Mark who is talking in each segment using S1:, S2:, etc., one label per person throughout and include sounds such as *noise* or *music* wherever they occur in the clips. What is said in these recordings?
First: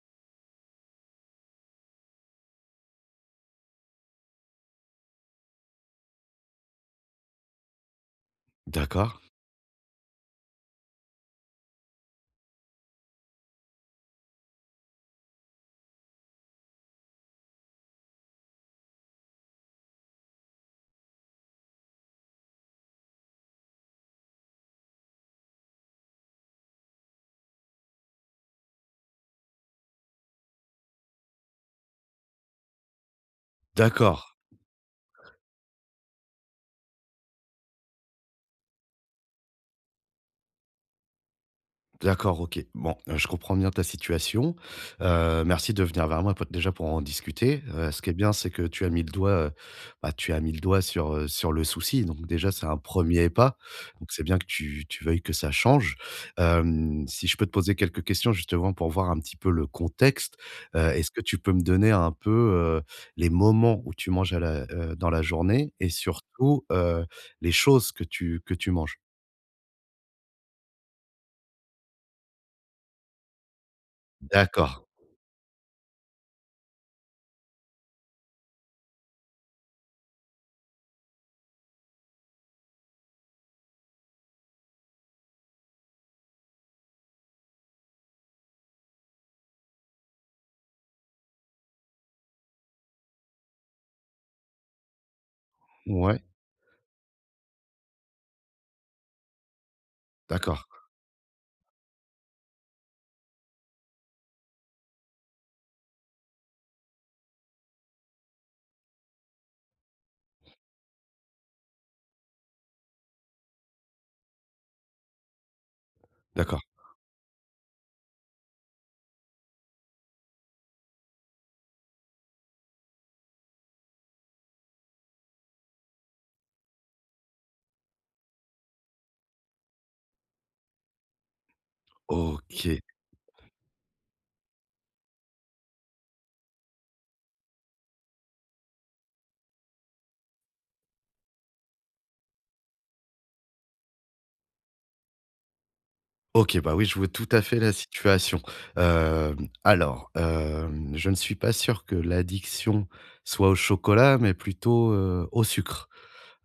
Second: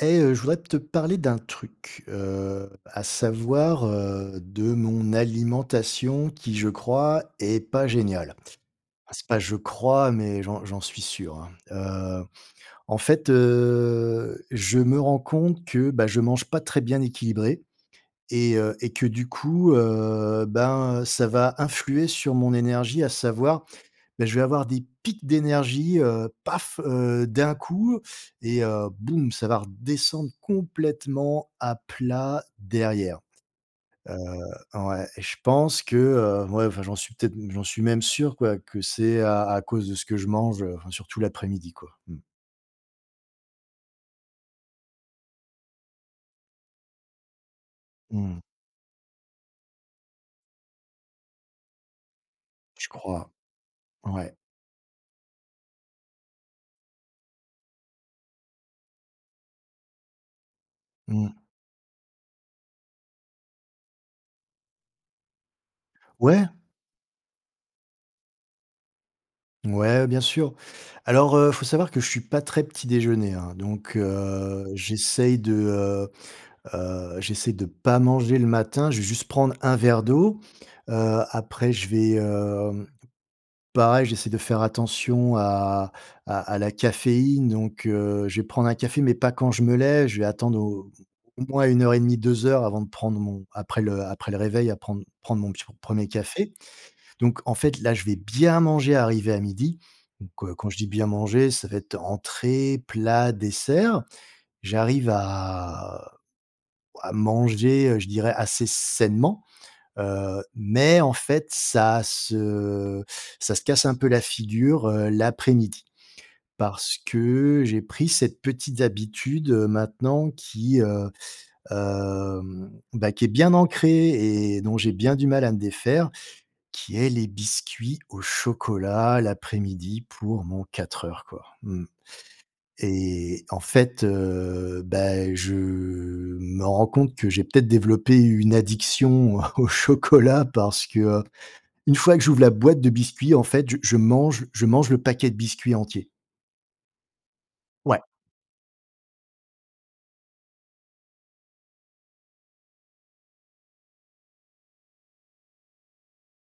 S1: Eh heu, je voudrais te parler d'un truc, heu, à savoir, heu, de mon alimentation qui, je crois, est pas géniale. Enfin,
S2: D'accord.
S1: c'est pas je crois, mais j'en j'en suis sûr, hein. Heu, en fait heu, je me rends compte que, bah, je mange pas très bien équilibré. Et heu et que, du coup, heu, ben, ça va influer sur mon énergie, à savoir, beh, je vais avoir des pics d'énergie, heu, paf! Heu, d'un coup, et, heu, boum! Ça va redescendre complètement à plat derrière. Heu,
S2: D'accord.
S1: ouais, et je pense que, heu ouais enfin, j'en suis peut-être m j'en suis même sûr quoi, que c'est à à cause de ce que je mange. Heu, enfin surtout l'après-midi, quoi, mmh.
S2: D'accord, OK. Bon, heu, je comprends bien ta situation. Heu, merci de venir vers moi, po déjà, pour en discuter. Heu, ce qu'il y a de
S1: Mmh
S2: bien,
S1: mh.
S2: c'est que tu as mis le doigt, heu, bah, tu as mis le doigt sur, heu, sur le souci, donc déjà, c'est un
S1: Je
S2: 1er
S1: crois,
S2: pas. Donc, c'est
S1: ouais.
S2: bien que tu tu veuilles que ça change. Hem, si je peux te poser quelques questions justement, pour voir un petit peu le contexte? Heu, est-ce que
S1: Mmh.
S2: tu peux me donner un peu, heu, les moments où tu manges à la heu, dans la journée et,
S1: Ouais!
S2: surtout, heu, les choses que tu que tu manges?
S1: Mouais, bien sûr. Alors, heu, faut savoir que je suis pas très petit-déjeuner, hein. Donc, heu,
S2: D'accord.
S1: j'essaie de, heu heu, j'essaie de pas manger le matin. Je vais juste prendre un verre d'eau. Heu, après, je vais, hem, pareil, j'essaie de faire attention à à à la caféine, donc, heu, je vais prendre un café, mais pas quand je me lève. Je vais attendre au au moins 1 heure et demie, 2 heures avant de prendre mon après le après le réveil, à prendre prendre mon peti 1er
S2: Ouais.
S1: café. Donc, en fait, là, je vais bien manger arrivé à 12:00. Donc, heu,
S2: D'accord.
S1: quand je dis: «Bien manger», ça va être entrée, plat, dessert. J'arrive à à manger, heu, je dirais assez sainement. Heu, mais, en fait, ça se ça se casse un peu la figure, heu, l'après-midi.
S2: D'accord.
S1: Parce que j'ai pris cette petite habitude, heu, maintenant qui, heu, hem bah, qui est bien ancrée et dont j'ai bien du mal à me défaire. Qui est les biscuits au chocolat l'après-midi pour mon 4 heures, quoi, mmh.
S2: OK.
S1: Et, en fait, heu, beh, je me rends compte que j'ai peut-être développé une addiction au chocolat, parce que, heu, une fois que j'ouvre la boîte de biscuits, en fait, je je mange je mange le paquet de biscuits entier.
S2: OK, bah oui, je vois tout à fait la
S1: Ouais.
S2: situation. Hem, alors, hem, je ne suis pas sûr que l'addiction soit au chocolat, mais plutôt, heu, au sucre.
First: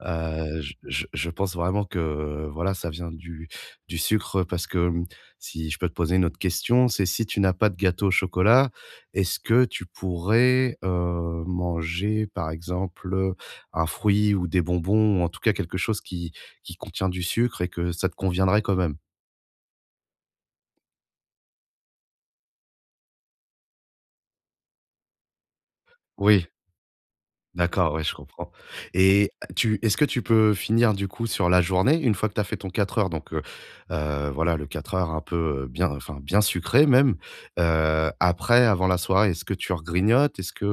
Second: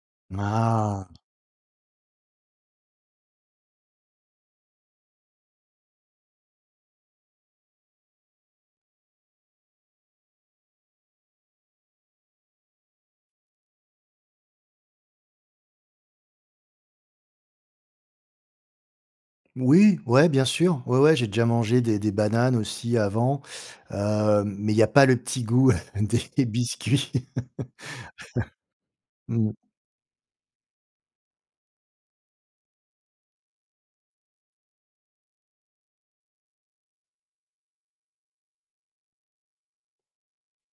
S2: Heu, j je
S1: Ah!
S2: je pense vraiment que voilà, ça vient du du sucre, parce que, mmh, si je peux te poser une autre question, c'est si tu n'as pas de gâteau au chocolat, est-ce que tu pourrais, heu, manger, par exemple, un fruit ou des bonbons? Ou en tout cas, quelque chose qui qui contient du sucre, et que ça te conviendrait quand même?
S1: Oui, ouais, bien sûr. Ouais, ouais, j'ai déjà mangé des des bananes aussi, avant. Heu, mais il y a pas le petit goût des
S2: Oui.
S1: biscuits.
S2: D'accord, ouais, je comprends.
S1: *laughs*
S2: Et,
S1: Mmh.
S2: tu est-ce que tu peux finir du coup sur la journée? Une fois que tu as fait ton 4 heures donc, heu, heu, voilà, le 4 heures un peu bien enfin, bien sucré même. Heu, après, avant la soirée, est-ce que tu regrignotes? Est-ce que,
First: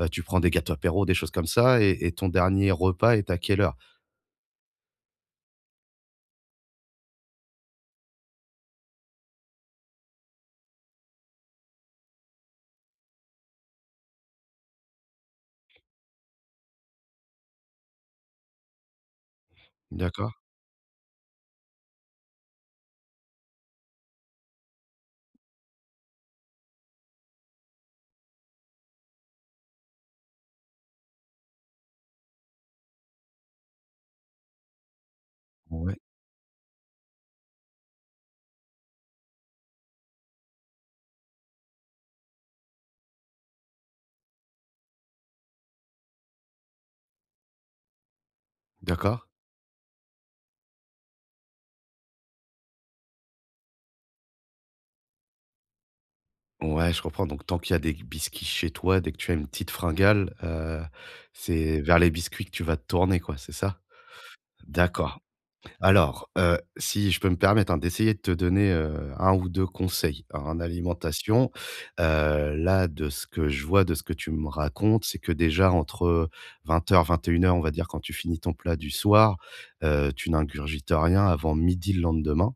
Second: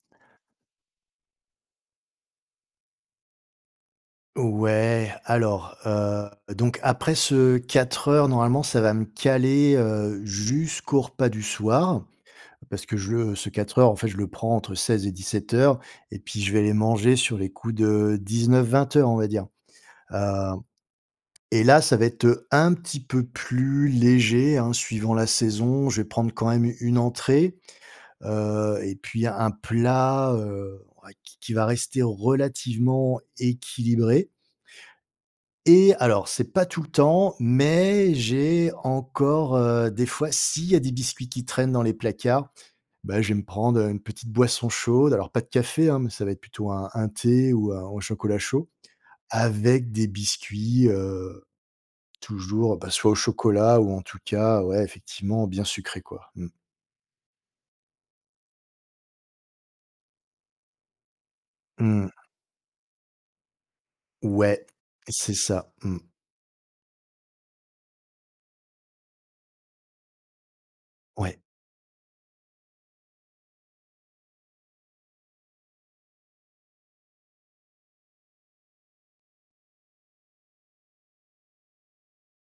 S2: heu, tu prends des gâteaux apéro, des choses comme ça? Et et ton dernier repas est à quelle heure?
S1: Ouais, alors, heu, donc, après ce 4 heures, normalement, ça va me caler, heu, jusqu'au repas du soir. Parce que, je le ce 4 heures, en fait, je le prends entre 16 et 17:00. Et puis, je vais aller manger sur les coups de 19:00-20:00, on va dire.
S2: D'accord.
S1: Hem et là, ça va être un petit peu plus léger, hein, suivant la saison. Je vais prendre quand même u une entrée, heu, et puis un plat, heu, ouais qui qui va rester relativement équilibré. Et
S2: Ouais.
S1: alors c'est pas tout le temps, mais j'ai encore, heu, des fois s'il y a des biscuits qui traînent dans les placards. Ben, je vais me prendre une petite boisson chaude. Alors, pas de café, hein, mais ça va être plutôt un un thé ou un ou un chocolat chaud
S2: D'accord.
S1: avec des biscuits, heu toujours, ben soit au chocolat ou en tout cas, ouais, effectivement, bien sucré, quoi, mmh.
S2: Ouais, je comprends. Donc, tant qu'il y a des qu biscuits chez toi, dès que tu as une petite fringale, heu, c'est vers
S1: Mmh.
S2: les biscuits que tu vas te tourner, quoi, c'est ça?
S1: Ouais,
S2: D'accord.
S1: c'est ça. Mmh.
S2: Alors, heu, si je peux me permettre, hein, d'essayer de te donner, heu, 1 ou 2 conseils en
S1: Ouais.
S2: alimentation. Heu, là, de ce que je vois, de ce que tu me racontes, c'est que déjà entre 20:00-21:00 on va dire, quand tu finis ton plat du soir, heu, tu n'ingurgites rien avant 12:00 le lendemain.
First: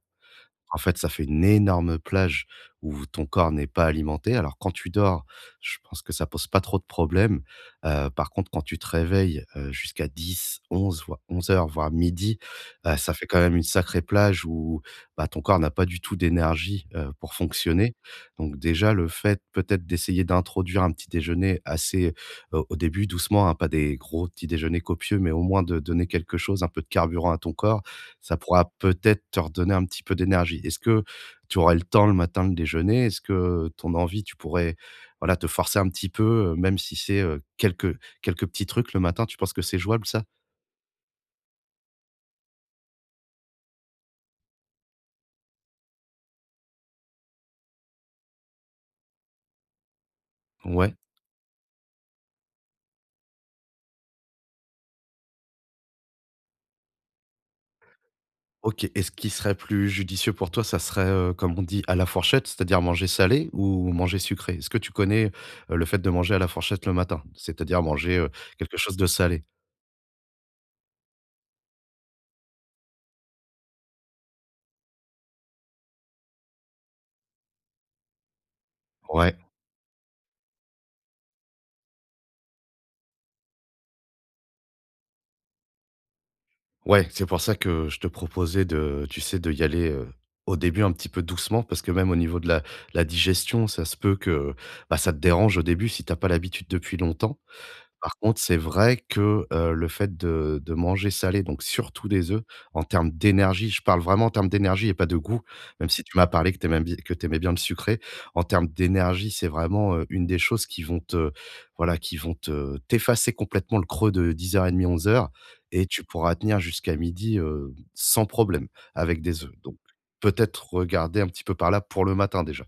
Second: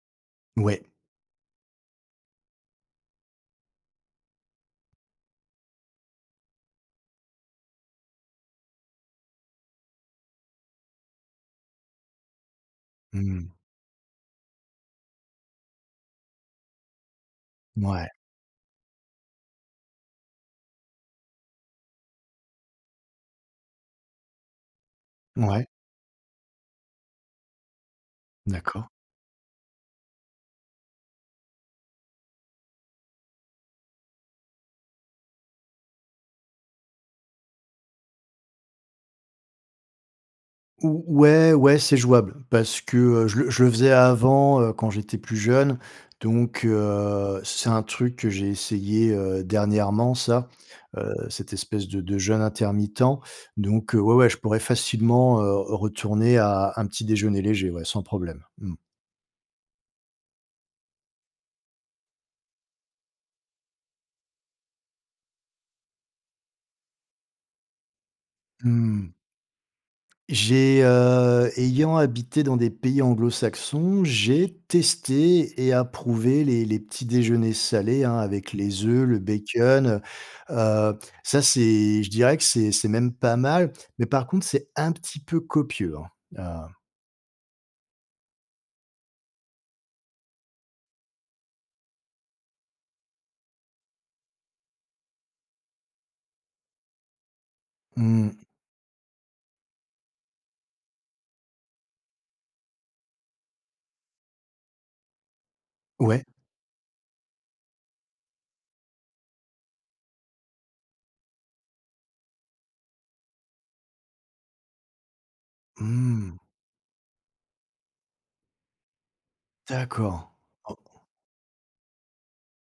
S2: En
S1: Ouais.
S2: fait, ça fait une énorme plage où ton corps n'est pas alimenté. Alors, quand tu dors, je pense que ça pose pas trop de problèmes. Heu, par contre, quand tu te réveilles, heu, jusqu'à 10-11, voire 11:00, voire 12:00. Heu, ça fait
S1: Mmh
S2: quand
S1: mh.
S2: même une sacrée plage où, bah, ton corps n'a pas du tout d'énergie, heu, pour fonctionner.
S1: Mouais.
S2: Donc déjà, le fait peut-être d'essayer d'introduire un petit-déjeuner assez au au début, doucement, hein. Pas des gros petits déjeuners copieux, mais au moins
S1: Mouais.
S2: de donner quelque chose, un peu de carburant à ton corps. Ça pourra
S1: D'accord.
S2: peut-être te redonner un petit peu d'énergie. Est-ce que tu aurais le temps, le matin de déjeuner? Est-ce que ton envie, tu pourrais, voilà, te forcer un petit peu? Heu même si c'est, heu, quelques quelques petits trucs le matin, tu penses que c'est jouable ça?
S1: Ou ouais ouais, c'est jouable. Parce que, heu, je le je le faisais avant, heu, quand j'étais plus jeune. Donc, heu, c c'est un truc que j'ai essayé, heu, dernièrement, ça.
S2: Ouais.
S1: Heu, cette espèce de de jeûne intermittent. Donc, heu, ouais, ouais, je pourrais facilement, heu, retourner à un petit-déjeuner léger, ouais, sans problème. Mmh.
S2: OK. Et ce qu'il serait plus judicieux pour toi, ça serait, heu, comme on dit: «à la fourchette», c'est-à-dire manger salé ou manger sucré? Est-ce que tu connais, heu, le fait de manger à la fourchette le matin? C'est-à-dire manger, heu, quelque chose de
S1: Mmh.
S2: salé.
S1: J'ai, heu ayant habité dans des pays anglo-saxons, j'ai testé et approuvé les les petits déjeuners salés, hein, avec les oeufs, le
S2: Ouais.
S1: bacon. Heu heu, ça, c'est je dirais que c'est c'est même pas mal. Mais par contre, c'est un petit peu copieux, hein. Ah
S2: Ouais, c'est pour ça que je te proposais de tu sais, d'y aller, heu, au début un petit peu doucement parce que, même au niveau de la la digestion. Ça se peut que bah ça te dérange au début, si tu as pas l'habitude depuis longtemps. Par contre,
S1: Mmh.
S2: c'est vrai que, heu, le fait de de manger salé, donc surtout des œufs. En termes d'énergie, je parle vraiment en termes d'énergie et pas de goût, même si tu
S1: Ouais.
S2: m'as parlé que tu aimais bi que tu aimais bien le sucré. En termes d'énergie, c'est vraiment, heu, une des choses qui vont te voilà, qui vont te t'effacer complètement le creux de 10:30-11:00. Et tu pourras
S1: Mmh.
S2: tenir jusqu'à 12:00, heu, sans problème, avec des œufs. Donc,
S1: D'accord.
S2: peut-être
S1: Oh.
S2: regarder un petit peu par là pour le matin, déjà.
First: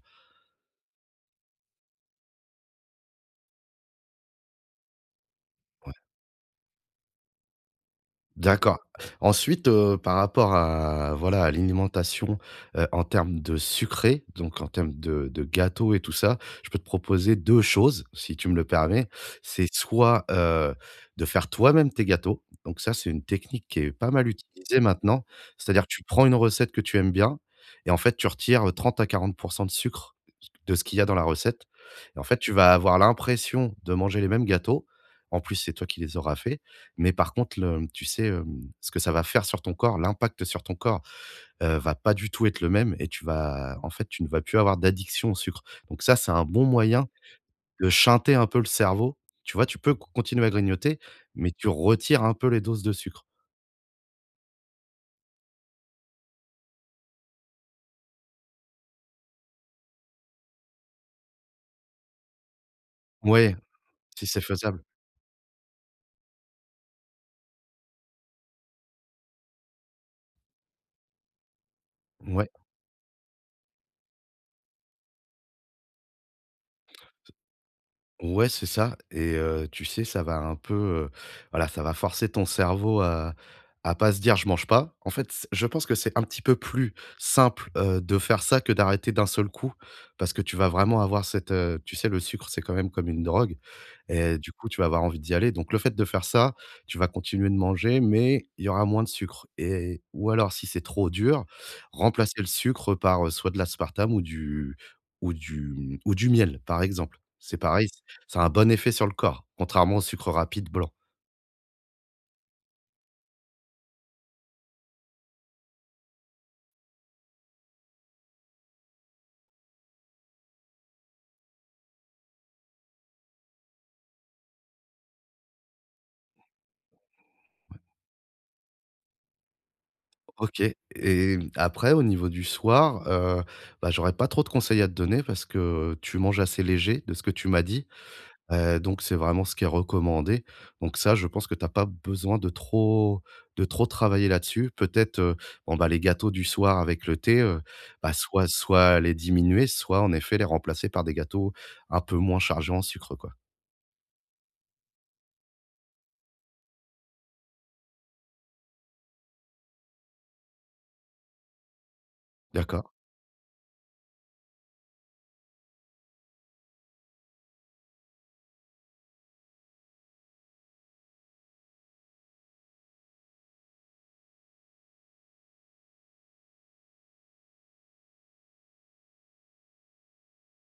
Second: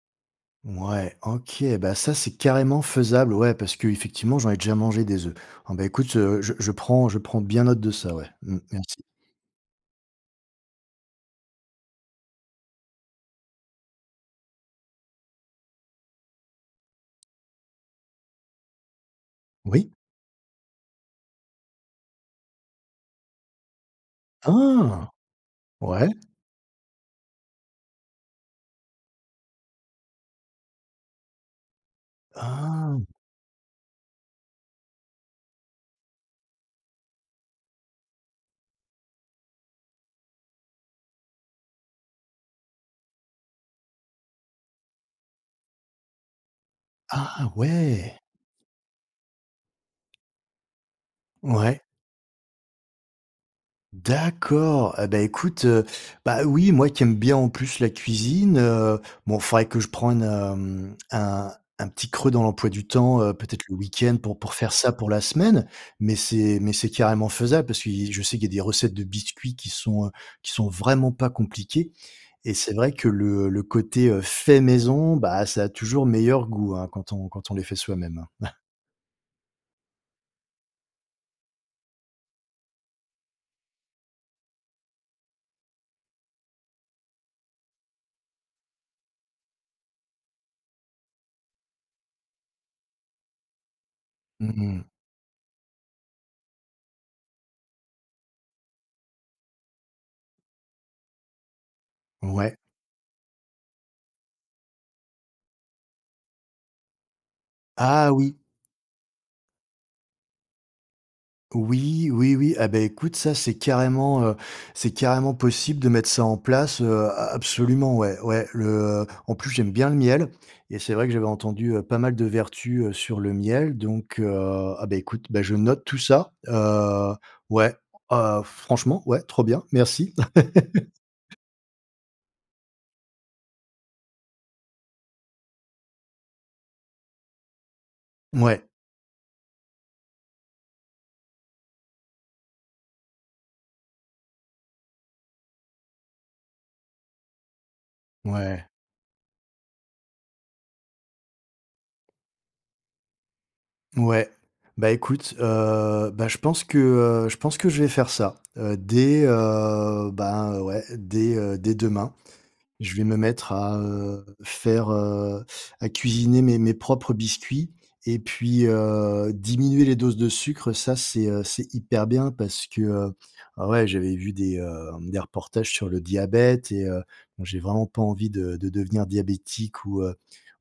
S1: Mouais, OK. Bah ça, c'est carrément faisable, ouais. Parce qu'effectivement, j'en ai déjà mangé, des œufs. Oh, ben
S2: Ouais.
S1: écoute, je je prends je prends bien note de ça, ouais, mmh,
S2: D'accord.
S1: merci.
S2: Ensuite, heu, par rapport à voilà, à l'alimentation, heu, en termes de sucré, donc en termes de de gâteau et tout ça. Je peux te proposer 2 choses, si tu me le permets. C'est
S1: Oui.
S2: soit, heu, de faire toi-même tes gâteaux. Donc ça, c'est une technique qui est pas mal utilisée
S1: Ah!
S2: maintenant. C'est-à-dire, tu
S1: Ouais.
S2: prends une recette que tu aimes bien et, en fait, tu retires 30 à 40 % de sucre, *unintelligible* de ce qu'il y a dans la recette. Et en fait, tu vas
S1: Ah!
S2: avoir l'impression de manger les mêmes gâteaux, en plus, c'est toi qui les auras faits. Mais par contre, le, mmh tu sais, hem, ce que ça va faire sur ton corps. L'impact sur ton corps, heu, va pas du tout être le même et tu vas, en fait, tu ne vas plus avoir d'addiction au sucre. Donc ça, c'est un bon moyen
S1: Ah!
S2: de
S1: Ouais.
S2: shunter un peu le cerveau, tu vois? Tu peux con continuer à grignoter, mais tu
S1: Ouais.
S2: retires un peu les doses de sucre.
S1: D'accord! Et bah, écoute, heu, bah, oui moi qui aime bien en plus la cuisine, heu bon faudrait que je prends une, hem un un petit creux dans l'emploi du temps, heu,
S2: Ouais,
S1: peut-être le week-end
S2: si
S1: pour
S2: c'est
S1: pour faire
S2: faisable.
S1: ça pour la semaine. Mais c'est mais c'est carrément faisable, parce qu'il je sais qu'il y a des recettes de biscuits qui sont, heu qui sont vraiment pas compliquées.
S2: Ouais.
S1: Et c'est vrai que le le côté, heu, fait maison, bah, ça a toujours meilleur goût, hein, quand on
S2: C
S1: quand on les fait soi-même.
S2: ouais,
S1: *chuckles*
S2: c'est ça. Et heu, tu sais, ça va un peu, heu, voilà, ça va forcer ton cerveau à à pas se dire: «Je mange pas». En fait c je pense que c'est un petit peu plus simple, heu, de faire ça, que d'arrêter d'un seul coup. Parce que tu vas vraiment avoir cette, heu tu sais le sucre, c'est quand même comme une drogue et du
S1: Mmh
S2: coup tu
S1: mh.
S2: vas avoir envie d'y aller. Donc le fait de faire ça, tu vas continuer de manger mais il y aura moins de sucre et ou alors, si c'est trop dur, remplacer le
S1: Ouais.
S2: sucre par, heu, soit de l'aspartame ou du ou du m ou du miel, par exemple. C'est pareil c
S1: Ah oui!
S2: ça a un bon effet sur le corps, contrairement au sucre rapide blanc.
S1: Oui, oui, oui! Ah, bah écoute, ça, c'est carrément, heu, c'est carrément possible de mettre ça en place. Heu, a absolument, ouais, ouais. Le, heu en plus, j'aime bien le miel et c'est vrai que j'avais entendu, heu, pas mal de vertus, heu, sur le miel. Donc, heu ah beh écoute, bah, je note tout ça. Heu, ouais,
S2: Ouais.
S1: heu, franchement, ouais, trop bien, merci!
S2: O OK
S1: *laughs*
S2: et après au niveau du soir, heu, bah, j'aurais pas trop de conseils à te donner, parce que, heu, tu manges assez léger de ce que tu m'as dit.
S1: Mouais.
S2: Heu, donc c'est vraiment ce qui est recommandé. Donc ça je pense que tu as pas besoin de trop de trop travailler là-dessus. Peut-être, heu, bon ben, les gâteaux du soir avec le thé, heu, bah, soit
S1: Mouais.
S2: soit les diminuer, soit en effet les remplacer par des gâteaux un peu moins chargés en sucre, quoi.
S1: Mouais, bah, écoute, heu, bah, je pense que, heu je pense que je vais faire ça. Heu, dès heu, ben, heu, ouais, dès, heu dès demain.
S2: D'accord.
S1: Je vais me mettre à, heu, faire heu à cuisiner mes mes propres biscuits. Et puis, heu, diminuer les doses de sucre, ça, c'est c'est hyper bien parce que, heu ah ouais, j'avais vu des, heu, des reportages sur le diabète et heu, bon, j'ai vraiment pas envie de de devenir diabétique ou, heu,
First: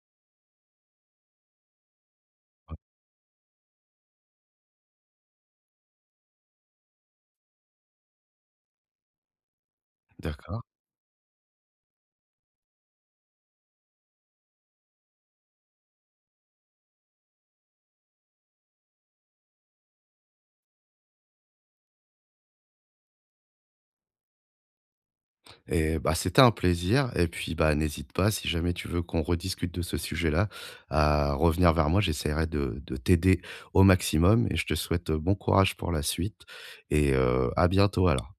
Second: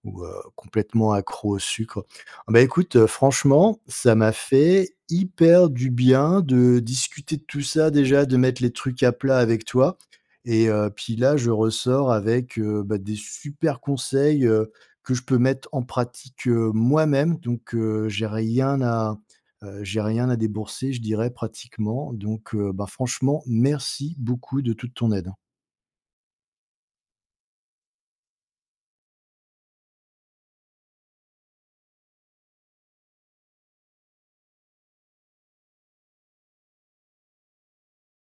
S1: ou, heu, complètement accro au sucre. En ben,
S2: *unintelligible*
S1: écoute, franchement, ça m'a fait hyper du bien de discuter de tout ça déjà, de mettre les trucs à plat avec toi.
S2: D'accord.
S1: Et, heu, puis là, je ressors avec, heu, bah, des super conseils, heu, que je peux mettre en pratique, heu, moi-même. Donc, heu, j'ai rien à heu, j'ai rien à débourser, je dirais pratiquement. Donc, heu, ben, franchement, merci beaucoup de toute ton aide.
S2: Et bah! c'était un plaisir. Et puis, bah, n'hésite pas, si jamais tu veux qu'on rediscute de ce sujet-là, à revenir vers moi. J'essaierai de de t'aider au maximum et je te souhaite, heu, bon courage pour la suite et, heu, à bientôt alors.